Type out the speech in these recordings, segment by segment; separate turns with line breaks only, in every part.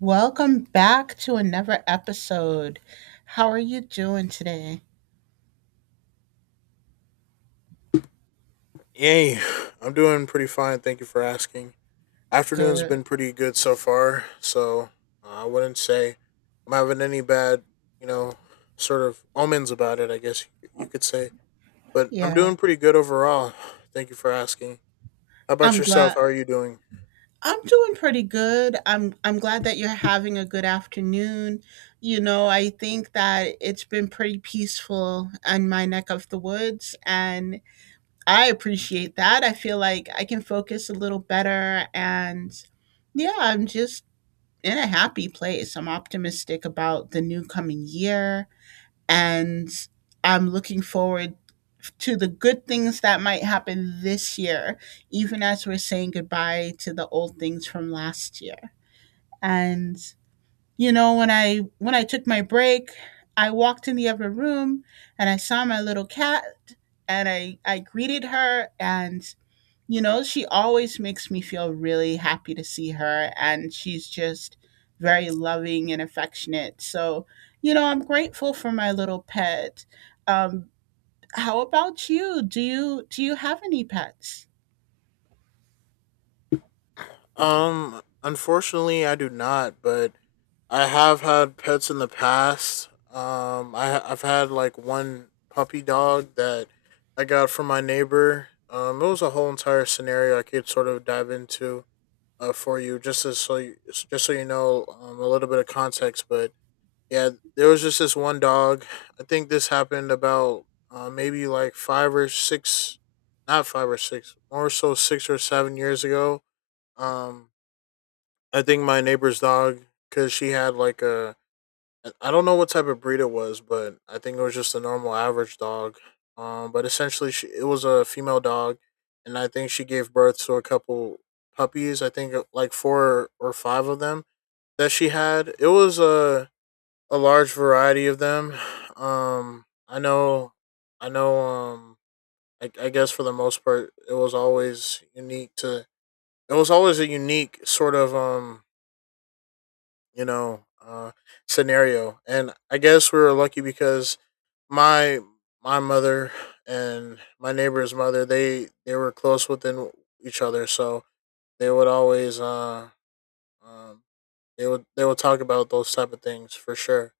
Welcome back to another episode. How are you doing today?
Yay, I'm doing pretty fine. Thank you for asking. Afternoon's
Good.
been pretty good so far, so I wouldn't say I'm having any bad, you know, sort of omens about it. I guess you could say, but I'm
Yeah.
doing pretty good overall. Thank you for asking. How about
I'm
yourself?
glad.
How are you doing?
I'm doing pretty good. I'm glad that you're having a good afternoon. You know, I think that it's been pretty peaceful in my neck of the woods and I appreciate that. I feel like I can focus a little better and yeah, I'm just in a happy place. I'm optimistic about the new coming year and I'm looking forward to the good things that might happen this year, even as we're saying goodbye to the old things from last year. And you know, when I took my break, I walked in the other room and I saw my little cat and I greeted her and you know, she always makes me feel really happy to see her, and she's just very loving and affectionate. So, you know, I'm grateful for my little pet. Um, how about you? Do you have any pets?
Unfortunately, I do not, but I have had pets in the past. I've had like one puppy dog that I got from my neighbor. It was a whole entire scenario I could sort of dive into for you just as so just so you know a little bit of context. But yeah, there was just this one dog. I think this happened about maybe like five or six, not five or six, more so 6 or 7 years ago. Um, I think my neighbor's dog, because she had like a I don't know what type of breed it was, but I think it was just a normal average dog. But essentially, it was a female dog, and I think she gave birth to a couple puppies. I think like four or five of them that she had. It was a large variety of them. I know, I know. I guess for the most part, it was always unique to. It was always a unique sort of you know, uh, scenario, and I guess we were lucky because my my mother and my neighbor's mother, they were close within each other, so they would always um they would talk about those type of things for sure.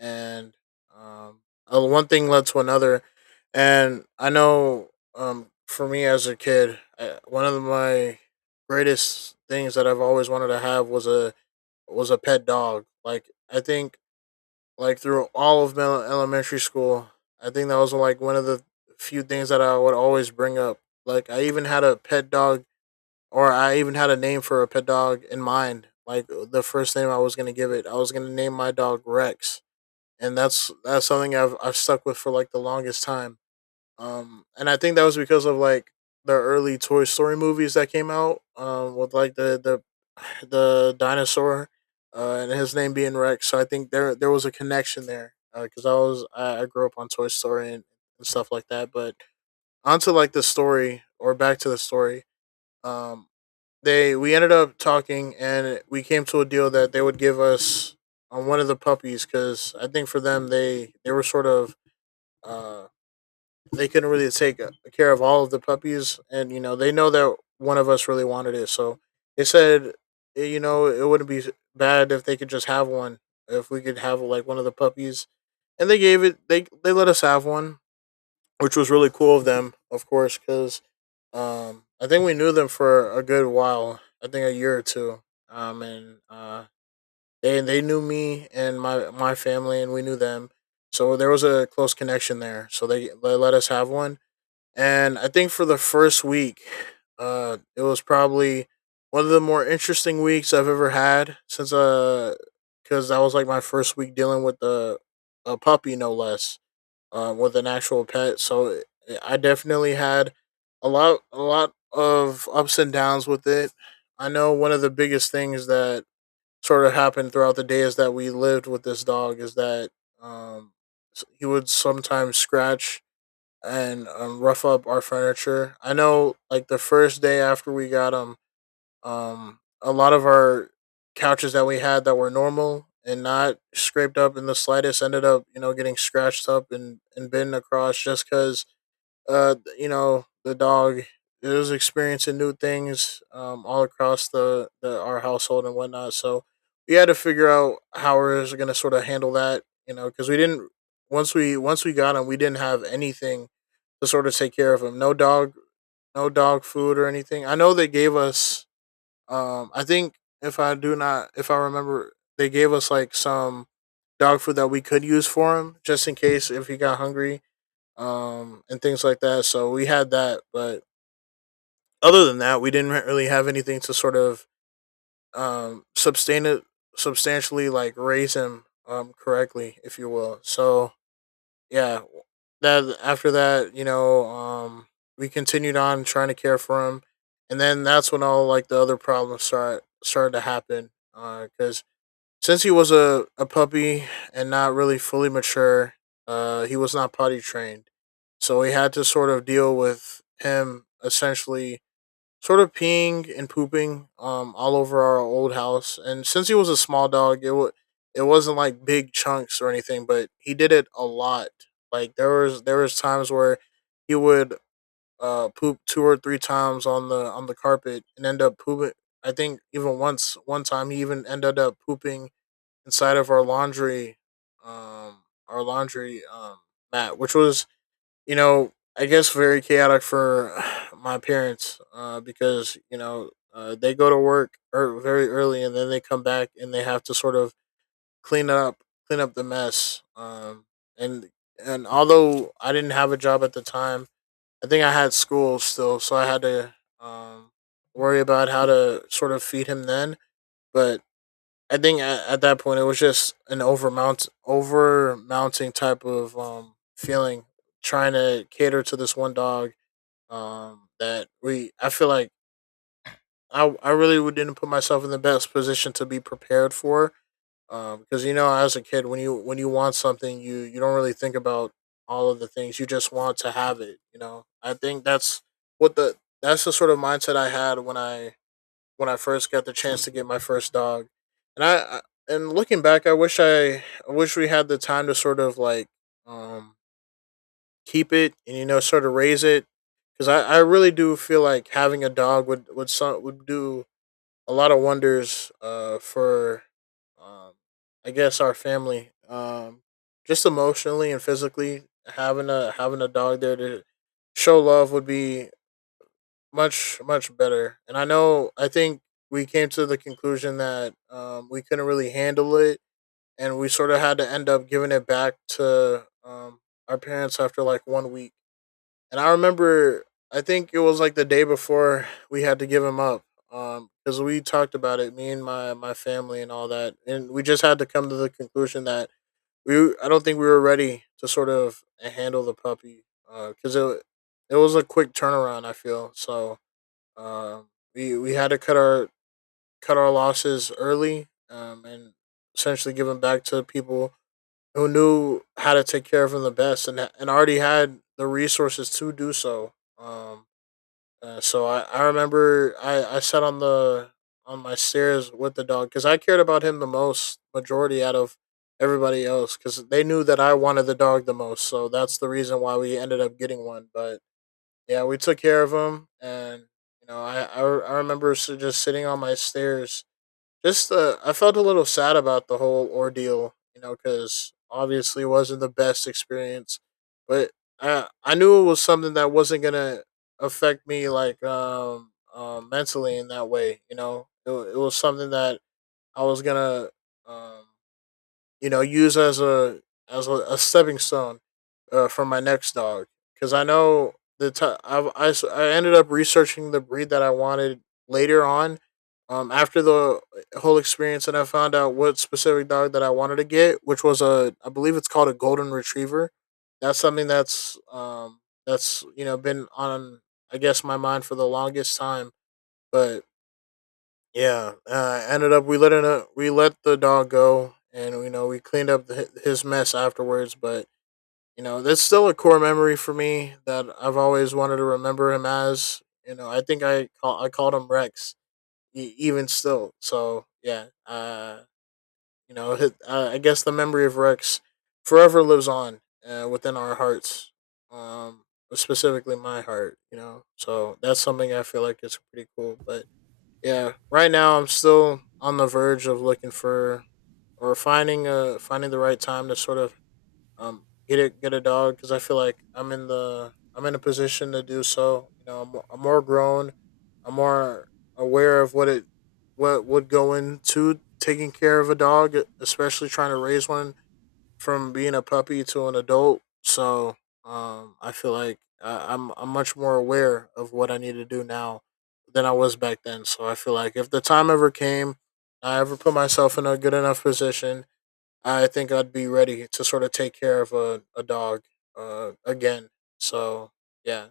and um One thing led to another, and I know for me as a kid, one of my greatest things that I've always wanted to have was a pet dog. Like I think Like through all of elementary school, I think that was like one of the few things that I would always bring up. Like I even had a pet dog, or I even had a name for a pet dog in mind. Like the first name I was gonna give it, I was gonna name my dog Rex, and that's something I've stuck with for like the longest time, and I think that was because of like the early Toy Story movies that came out. With like the the dinosaur, and his name being Rex. So I think there was a connection there, because I grew up on Toy Story and stuff like that. But onto like the story, or back to the story. Um, they we ended up talking, and we came to a deal that they would give us on one of the puppies, because I think for them, they were sort of uh they couldn't really take care of all of the puppies, and you know, they know that one of us really wanted it, so they said, eh, you know, it wouldn't be bad if they could just have one, if we could have like one of the puppies, and they let us have one, which was really cool of them, of course, because I think we knew them for a good while, I think a year or two, and they knew me and my family, and we knew them. So there was a close connection there. So they let us have one, and I think for the first week, it was probably one of the more interesting weeks I've ever had since because that was like my first week dealing with a puppy, no less, with an actual pet. So I definitely had a lot of ups and downs with it. I know one of the biggest things that sort of happened throughout the day is that we lived with this dog, is that um, he would sometimes scratch and rough up our furniture. I know, like the first day after we got them, a lot of our couches that we had that were normal and not scraped up in the slightest ended up, you know, getting scratched up and bitten across, just because you know, the dog, it was experiencing new things all across the our household and whatnot. So we had to figure out how we was gonna sort of handle that, you know, because we didn't, once we got him, we didn't have anything to sort of take care of him. No dog, no dog food or anything. I know they gave us I think if I remember, they gave us like some dog food that we could use for him, just in case if he got hungry and things like that. So we had that, but other than that, we didn't really have anything to sort of sustain it substantially, like raise him correctly, if you will. So yeah, that after that, you know, we continued on trying to care for him, and then that's when all like the other problems started to happen, because since he was a puppy and not really fully mature, he was not potty trained. So we had to sort of deal with him essentially sort of peeing and pooping all over our old house. And since he was a small dog, it wasn't like big chunks or anything, but he did it a lot. Like there was times where he would poop two or three times on the carpet and end up pooping. I think even once one time he even ended up pooping inside of um, our laundry mat, which was, you know, I guess very chaotic for my parents, because you know they go to work very early, and then they come back and they have to sort of clean up clean up the mess, and and although I didn't have a job at the time, I think I had school still, so I had to um worry about how to sort of feed him then, but I think at that point it was just an overmounting type of feeling, trying to cater to this one dog that we I feel like I really didn't put myself in the best position to be prepared for, um, because you know, as a kid, when you want something, you don't really think about all of the things, you just want to have it. You know, I think that's what the that's the sort of mindset I had when I first got the chance to get my first dog, and I and looking back, I wish I wish we had the time to sort of like um keep it and, you know, sort of raise it, because I really do feel like having a dog would some would do a lot of wonders for um, I guess, our family, um, just emotionally and physically. Having a having a dog there to show love would be much better. And I know, I think we came to the conclusion that we couldn't really handle it, and we sort of had to end up giving it back to our parents after like one week. And I remember I think it was like the day before we had to give him up, because we talked about it, me and my family and all that, and we just had to come to the conclusion that we I don't think we were ready to sort of handle the puppy, because it was a quick turnaround, I feel, so um, we had to cut our losses early, and essentially give them back to people who knew how to take care of them the best, and already had the resources to do so. Um, I remember I sat on the on my stairs with the dog because I cared about him the most, majority out of everybody else, because they knew that I wanted the dog the most. So that's the reason why we ended up getting one, but yeah, we took care of him, and you know, I remember just sitting on my stairs. Just I felt a little sad about the whole ordeal, you know, because obviously it wasn't the best experience, but I knew it was something that wasn't gonna affect me like mentally in that way, you know. It was something that I was gonna um use as a a stepping stone for my next dog because I know I ended up researching the breed that I wanted later on. After the whole experience, and I found out what specific dog that I wanted to get, which was a, I believe it's called a golden retriever. That's something that's been on I guess my mind for the longest time, but yeah, ended up we let the dog go, and we cleaned up the, his mess afterwards. But that's still a core memory for me that I've always wanted to remember him as. You know, I called him Rex even still. So yeah, hi I guess the memory of Rex forever lives on within our hearts, um, specifically my heart. You know, so that's something I feel like is pretty cool, but. Yeah, right now I'm still on the verge of looking for or finding the right time to sort of get a dog because I feel like I'm in a position to do so. You know, I'm more grown, I'm more aware of what would go into taking care of a dog, especially trying to raise one from being a puppy to an adult. So I feel like I'm much more aware of what I need to do now than I was back then. So I feel like if the time ever came, I ever put myself in a good enough position, I think I'd be ready to sort of take care of a dog again. So, yeah.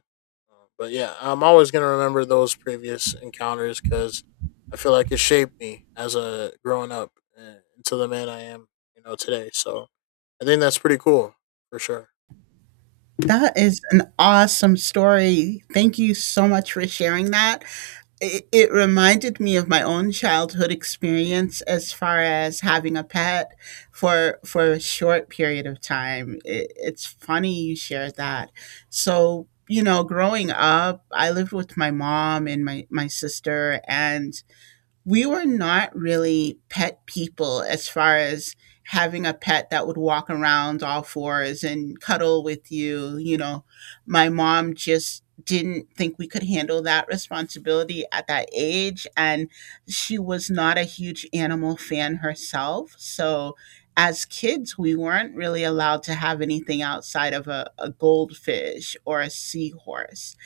But yeah, I'm always going to remember those previous encounters because I feel like it shaped me as a growing up into the man I am, you know, today. So I think that's pretty cool for sure.
That is an awesome story. Thank you so much for sharing that. It reminded me of my own childhood experience as far as having a pet for a short period of time. It's funny you shared that. So, you know, growing up, I lived with my mom and my sister and we were not really pet people as far as having a pet that would walk around all fours and cuddle with you. You know, my mom just didn't think we could handle that responsibility at that age. And she was not a huge animal fan herself. So, as kids, we weren't really allowed to have anything outside of a goldfish or a seahorse.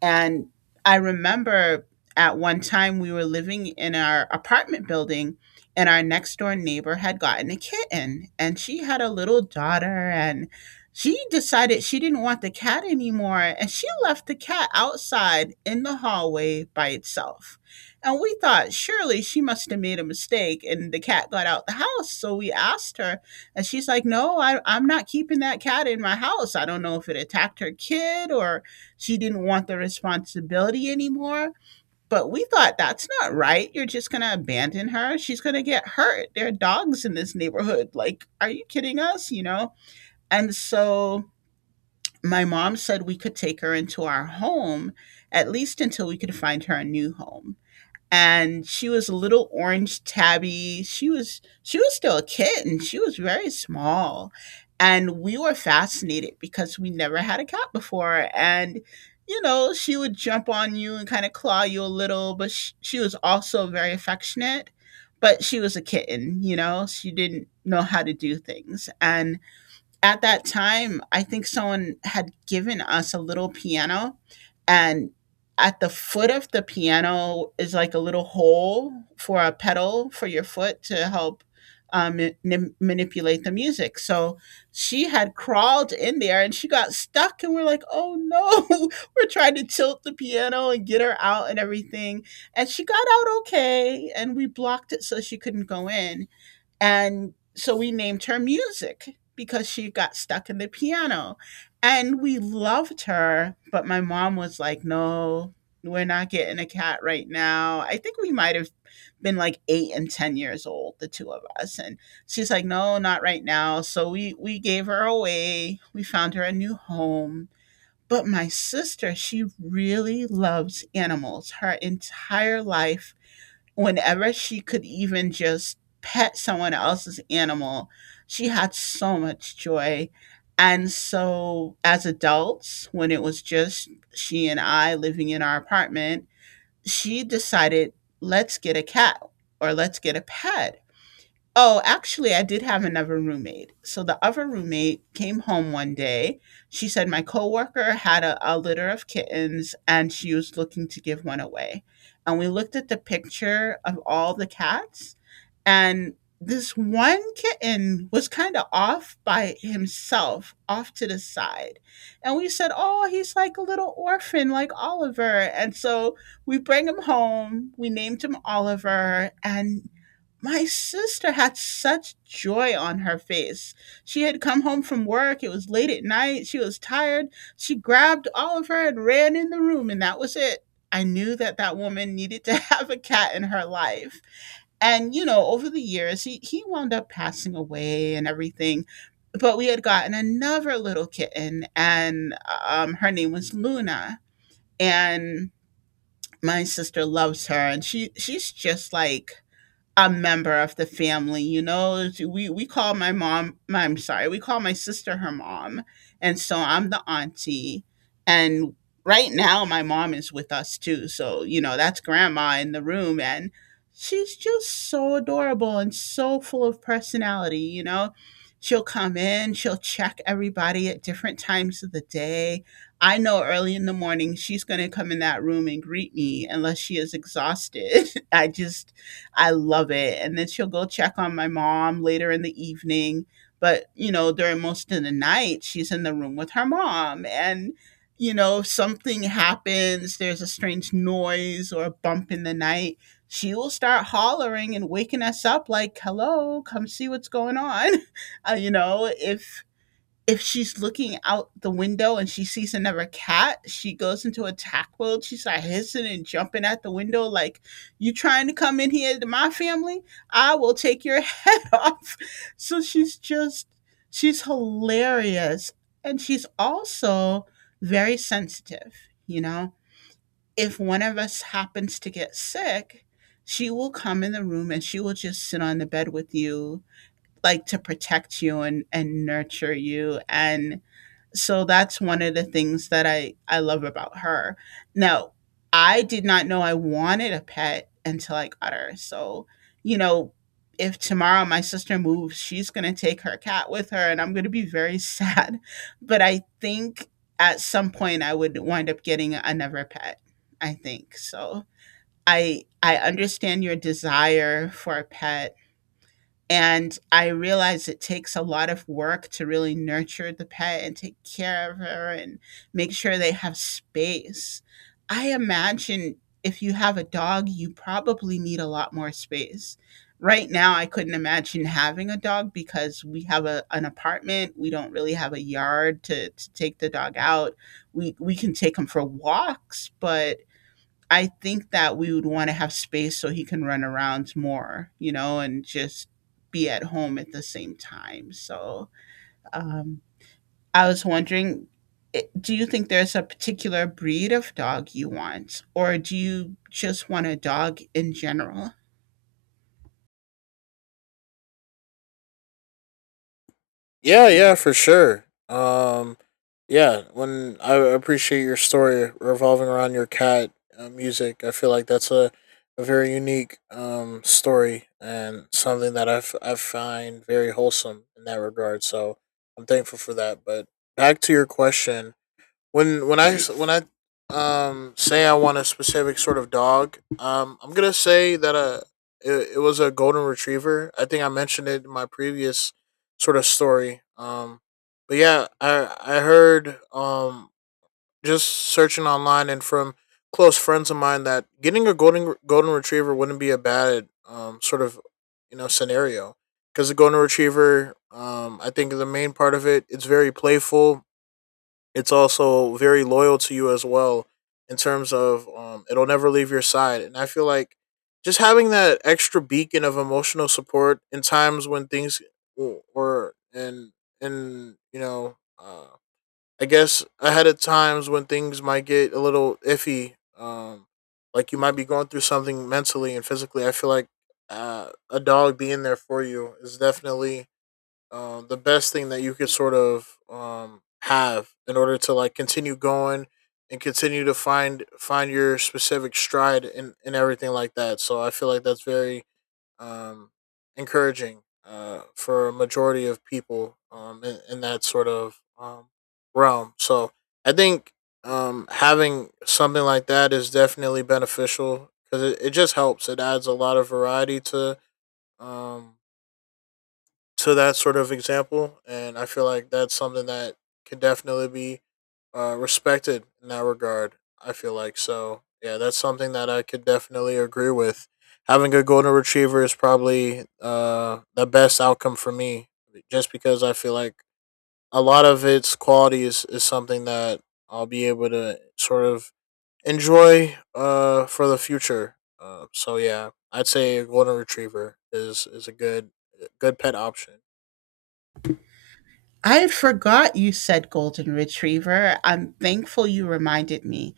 And I remember at one time we were living in our apartment building, and our next door neighbor had gotten a kitten, and she had a little daughter, and she decided she didn't want the cat anymore, and she left the cat outside in the hallway by itself. And we thought surely she must have made a mistake, and the cat got out the house. So we asked her, and she's like, "No, I'm not keeping that cat in my house." I don't know if it attacked her kid or she didn't want the responsibility anymore. But we thought that's not right. You're just going to abandon her. She's going to get hurt. There are dogs in this neighborhood. Like, are you kidding us? You know? And so my mom said we could take her into our home, at least until we could find her a new home, and she was a little orange tabby. She was still a kitten. She was very small. And we were fascinated because we never had a cat before. And, you know, she would jump on you and kind of claw you a little, but she was also very affectionate. But she was a kitten, you know, she didn't know how to do things. And at that time, I think someone had given us a little piano, and at the foot of the piano is like a little hole for a pedal for your foot to help um, ma- manipulate the music. So she had crawled in there and she got stuck, and we're like, oh no, we're trying to tilt the piano and get her out and everything. And she got out okay, and we blocked it so she couldn't go in, and so we named her Music because she got stuck in the piano. And we loved her, but my mom was like, no, we're not getting a cat right now. I think we might have been like eight and 10 years old, the two of us. And she's like, no, not right now. So we gave her away. We found her a new home. But my sister, she really loves animals. Her entire life, whenever she could even just pet someone else's animal, she had so much joy. And so, as adults, when it was just she and I living in our apartment, she decided, let's get a cat or let's get a pet. Oh, actually, I did have another roommate. So the other roommate came home one day. She said my coworker had a litter of kittens and she was looking to give one away. And we looked at the picture of all the cats, and this one kitten was kind of off by himself, off to the side. And we said, oh, he's like a little orphan, like Oliver. And so we bring him home. We named him Oliver. And my sister had such joy on her face. She had come home from work. It was late at night. She was tired. She grabbed Oliver and ran in the room, and that was it. I knew that that woman needed to have a cat in her life. And, you know, over the years, he wound up passing away and everything. But we had gotten another little kitten, and her name was Luna. And my sister loves her, and she's just like a member of the family. You know, we call my mom, I'm sorry, we call my sister her mom, and so I'm the auntie. And right now my mom is with us too, so you know, that's grandma in the room. And she's just so adorable and so full of personality. You know, she'll come in, she'll check everybody at different times of the day. I know early in the morning she's going to come in that room and greet me, unless she is exhausted. I just I love it. And then she'll go check on my mom later in the evening. But, you know, during most of the night, she's in the room with her mom. And, you know, something happens, there's a strange noise or a bump in the night. She will start hollering and waking us up, like, hello, come see what's going on. You know, if she's looking out the window and she sees another cat, she goes into attack mode. She's like hissing and jumping at the window, like, you trying to come in here to my family? I will take your head off. So she's just, she's hilarious. And she's also very sensitive, you know? If one of us happens to get sick, she will come in the room and she will just sit on the bed with you, like to protect you and nurture you. And so that's one of the things that I love about her. Now, I did not know I wanted a pet until I got her. So, you know, if tomorrow my sister moves, she's going to take her cat with her and I'm going to be very sad. But I think at some point I would wind up getting another pet. I think. So, I understand your desire for a pet and I realize it takes a lot of work to really nurture the pet and take care of her and make sure they have space. I imagine if you have a dog, you probably need a lot more space. Right now, I couldn't imagine having a dog because we have an apartment. We don't really have a yard to take the dog out. We can take him for walks, but I think that we would want to have space so he can run around more, you know, and just be at home at the same time. So um, I was wondering, do you think there's a particular breed of dog you want, or do you just want a dog in general?
Yeah, yeah, for sure. Yeah, when I appreciate your story revolving around your cat music. I feel like that's a very unique story and something that I find very wholesome in that regard. So I'm thankful for that. But back to your question, when I say I want a specific sort of dog, I'm gonna say that it was a golden retriever. I think I mentioned it in my previous sort of story. But yeah, I heard just searching online and from close friends of mine that getting a golden retriever wouldn't be a bad sort of scenario because the golden retriever, I think the main part of it, it's very playful. It's also very loyal to you as well in terms of it'll never leave your side. And I feel like just having that extra beacon of emotional support in times when things w- were and you know I guess ahead of times when things might get a little iffy, like you might be going through something mentally and physically. I feel like a dog being there for you is definitely the best thing that you could sort of have in order to like continue going and continue to find your specific stride and everything like that. So I feel like that's very um, encouraging for a majority of people in that sort of realm. So I think having something like that is definitely beneficial because it just helps. It adds a lot of variety um, to that sort of example, and I feel like that's something that can definitely be respected in that regard. I feel like so. Yeah, that's something that I could definitely agree with. Having a golden retriever is probably the best outcome for me, just because I feel like a lot of its qualities is something that I'll be able to sort of enjoy for the future. So yeah, I'd say a golden retriever is a good pet option.
I had forgot you said golden retriever. I'm thankful you reminded me.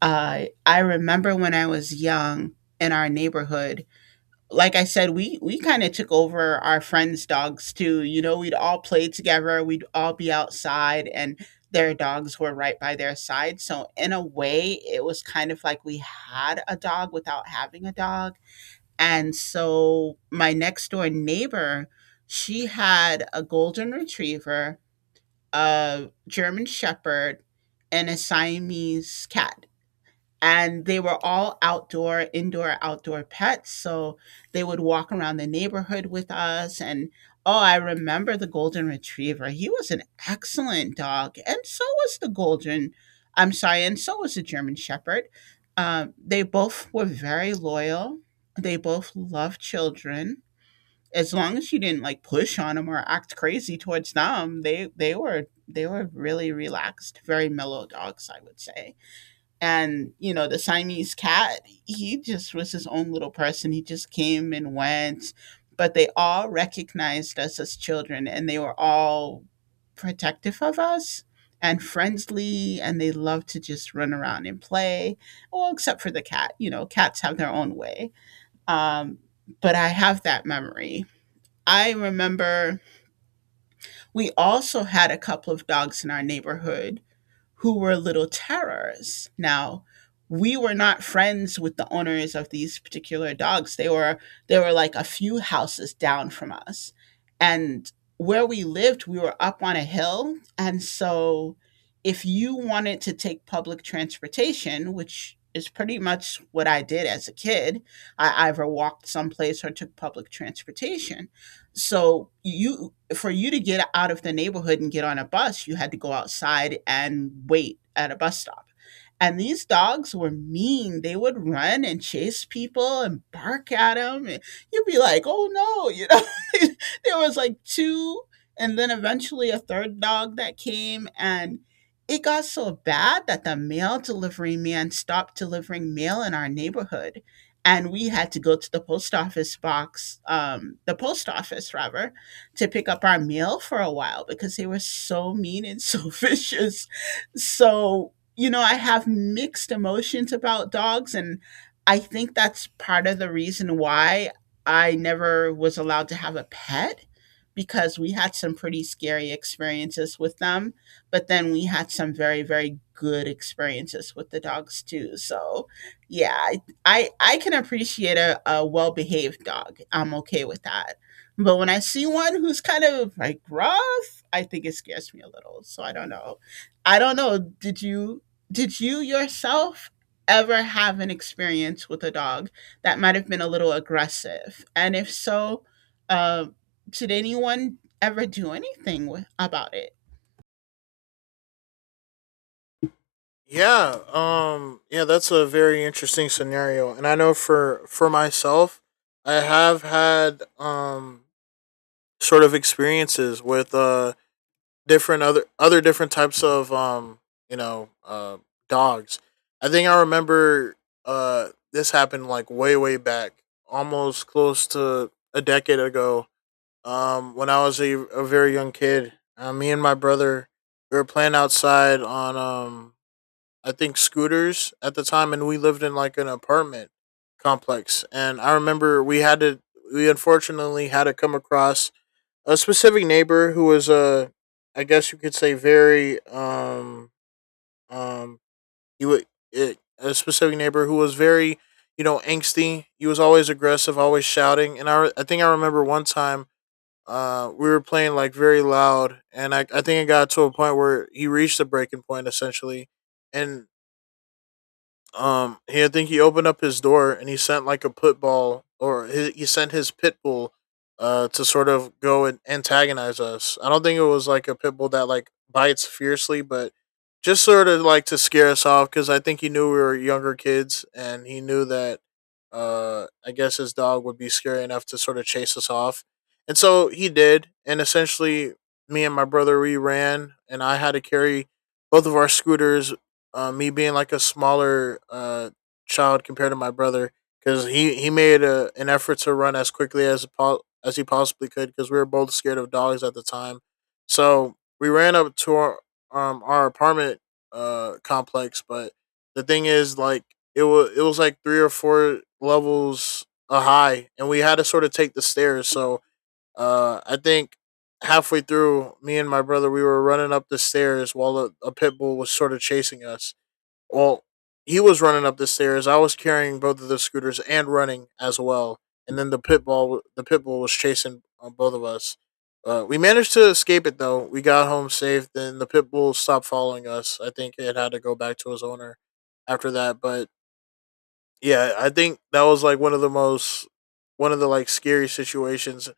I remember when I was young in our neighborhood, like I said, we kind of took over our friends' dogs too. You know, we'd all play together, we'd all be outside, and their dogs were right by their side. So in a way, it was kind of like we had a dog without having a dog. And so my next door neighbor, she had a golden retriever, a German shepherd, and a Siamese cat, and they were all outdoor, indoor, outdoor pets. So they would walk around the neighborhood with us. And oh, I remember the golden retriever, he was an excellent dog, and so was the golden, I'm sorry, and so was the German shepherd. They both were very loyal. They both loved children. As long as you didn't like push on them or act crazy towards them, they were, they were really relaxed, very mellow dogs, I would say. And you know, the Siamese cat, he just was his own little person. He just came and went. But they all recognized us as children, and they were all protective of us and friendly, and they loved to just run around and play. Well, except for the cat. You know, cats have their own way. um, but I have that memory. I remember we also had a couple of dogs in our neighborhood who were little terrors. Now, we were not friends with the owners of these particular dogs. They were, they were like a few houses down from us. And where we lived, we were up on a hill, and so if you wanted to take public transportation, which is pretty much what I did as a kid, I either walked someplace or took public transportation. So you, for you to get out of the neighborhood and get on a bus, you had to go outside and wait at a bus stop. And these dogs were mean. They would run and chase people and bark at them. And you'd be like, oh no, you know, there was like two, and then eventually a third dog that came. And it got so bad that the mail delivery man stopped delivering mail in our neighborhood, and we had to go to the post office box, the post office rather, to pick up our mail for a while because they were so mean and so vicious. So, you know, I have mixed emotions about dogs, and I think that's part of the reason why I never was allowed to have a pet, because we had some pretty scary experiences with them, but then we had some very, very good experiences with the dogs too. So, yeah, I can appreciate a well behaved dog. I'm okay with that. But when I see one who's kind of like rough, I think it scares me a little. So I don't know. I don't know. Did you, did you yourself ever have an experience with a dog that might have been a little aggressive? And if so, uh, did anyone ever do anything with, about it?
Yeah, yeah, that's a very interesting scenario. And I know for myself, I have had sort of experiences with different other different types of you know, dogs. I think I remember this happened like way back, almost close to a decade ago. Um, when I was a very young kid, me and my brother we were playing outside on I think scooters at the time, and we lived in like an apartment complex. And I remember we unfortunately had to come across a specific neighbor who was a, I guess you could say, very um he would a specific neighbor who was very you know angsty. He was always aggressive, always shouting. And I think I remember one time we were playing like very loud, and I think it got to a point where he reached the breaking point essentially, and he I think he opened up his door and he sent like a pit bull, or he sent his pit bull, to sort of go and antagonize us. I don't think it was like a pit bull that like bites fiercely, but just sort of like to scare us off because I think he knew we were younger kids and he knew that, I guess his dog would be scary enough to sort of chase us off, and so he did. And essentially, me and my brother we ran, and I had to carry both of our scooters, me being like a smaller child compared to my brother because he made a, an effort to run as quickly as he possibly could because we were both scared of dogs at the time. So we ran up to our apartment complex, but the thing is, like, it was like three or four levels high, and we had to sort of take the stairs. So I think halfway through, me and my brother we were running up the stairs while a pit bull was sort of chasing us. Well, he was running up the stairs. I was carrying both of the scooters and running as well. And then the pit bull was chasing both of us. We managed to escape it though. We got home safe. Then the pit bull stopped following us. I think it had to go back to his owner after that. But yeah, I think that was like one of the most one of the like scary situations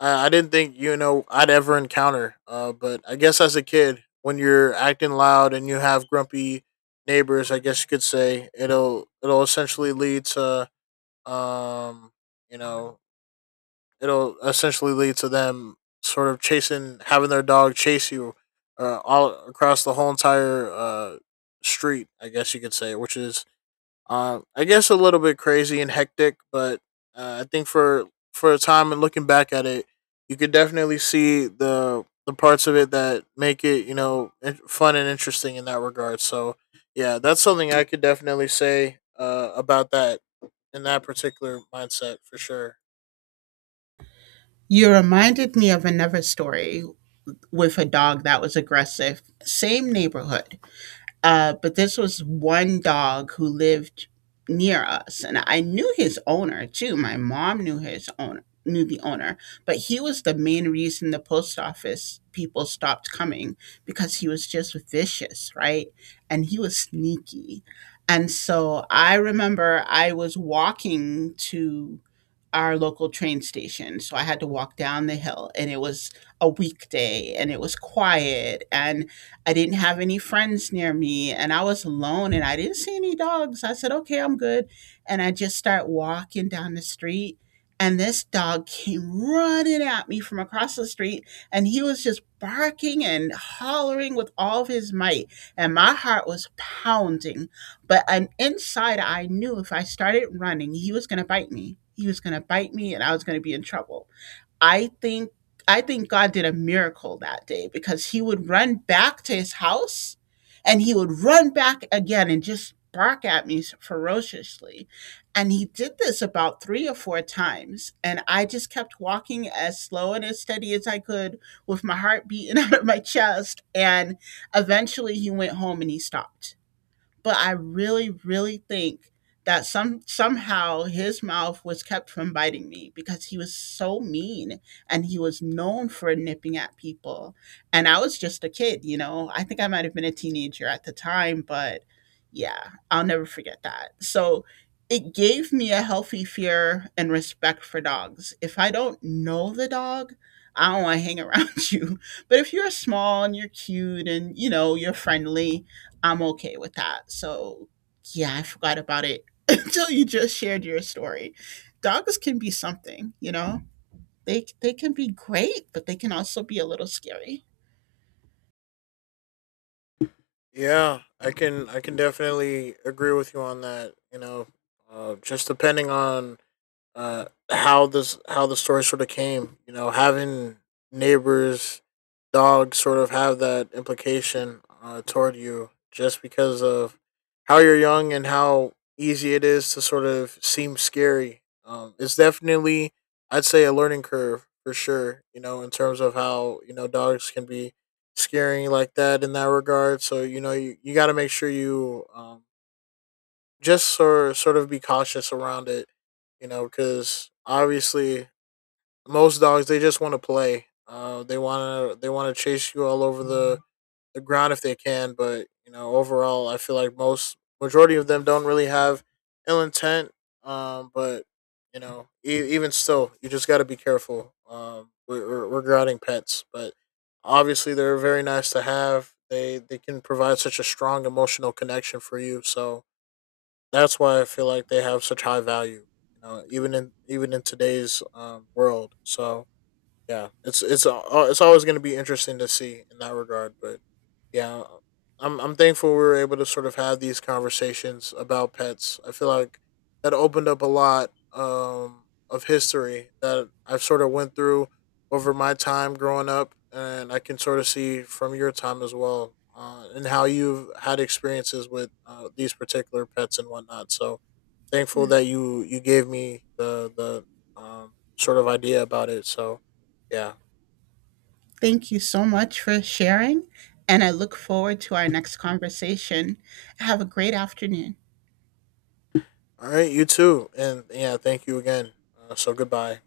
I didn't think you know I'd ever encounter. But I guess as a kid, when you're acting loud and you have grumpy neighbors, I guess you could say it'll essentially lead to um you know it'll essentially lead to them sort of chasing having their dog chase you all across the whole entire street. I guess you could say, which is I guess a little bit crazy and hectic, but I think for a time and looking back at it, you could definitely see the parts of it that make it you know fun and interesting in that regard. So yeah, that's something I could definitely say about that in that particular mindset for sure.
You reminded me of another story with a dog that was aggressive, same neighborhood. But this was one dog who lived near us, and I knew his owner too. My mom knew his owner, knew the owner, but he was the main reason the post office people stopped coming, because he was just vicious, right? And he was sneaky. And so I remember I was walking to our local train station. So I had to walk down the hill, and it was a weekday and it was quiet, and I didn't have any friends near me and I was alone and I didn't see any dogs. I said, okay, I'm good. And I just start walking down the street. And this dog came running at me from across the street, and he was just barking and hollering with all of his might. And my heart was pounding. But an inside I knew if I started running, he was going to bite me. He was going to bite me and I was going to be in trouble. I think I think God did a miracle that day, because he would run back to his house, and he would run back again and just bark at me ferociously. And he did this about three or four times. And I just kept walking as slow and as steady as I could, with my heart beating out of my chest. And eventually he went home and he stopped, but I really, really think that somehow his mouth was kept from biting me, because he was so mean and he was known for nipping at people. And I was just a kid, you know. I think I might have been a teenager at the time, but yeah, I'll never forget that. So it gave me a healthy fear and respect for dogs. If I don't know the dog, I don't want to hang around you. But if you're small and you're cute and you know you're friendly, I'm okay with that. So, yeah, I forgot about it until you just shared your story. Dogs can be something, you know. They can be great, but they can also be a little scary.
Yeah, I can definitely agree with you on that. You know, just depending on how the story sort of came. You know, having neighbors, dogs sort of have that implication toward you just because of how you're young and how easy it is to sort of seem scary. It's definitely, I'd say, a learning curve for sure. You know, in terms of how you know dogs can be scaring like that in that regard. So you know, you got to make sure you just sort of be cautious around it, you know, because obviously most dogs they just want to play. They want to chase you all over the ground if they can, but you know, overall, I feel like most majority of them don't really have ill intent. But you know, even still, you just got to be careful. Regarding pets, but obviously they're very nice to have. They can provide such a strong emotional connection for you. So that's why I feel like they have such high value, you know, even in today's world. So yeah, it's always going to be interesting to see in that regard. But yeah, I'm thankful we were able to sort of have these conversations about pets. I feel like that opened up a lot of history that I've sort of went through over my time growing up, and I can sort of see from your time as well, and how you've had experiences with these particular pets and whatnot. So thankful
Yeah.
that you gave me the um, sort of idea about it. So yeah.
Thank you so much for sharing, and I look forward to our next conversation. Have a great afternoon.
All right. You too. And yeah, thank you again. So goodbye.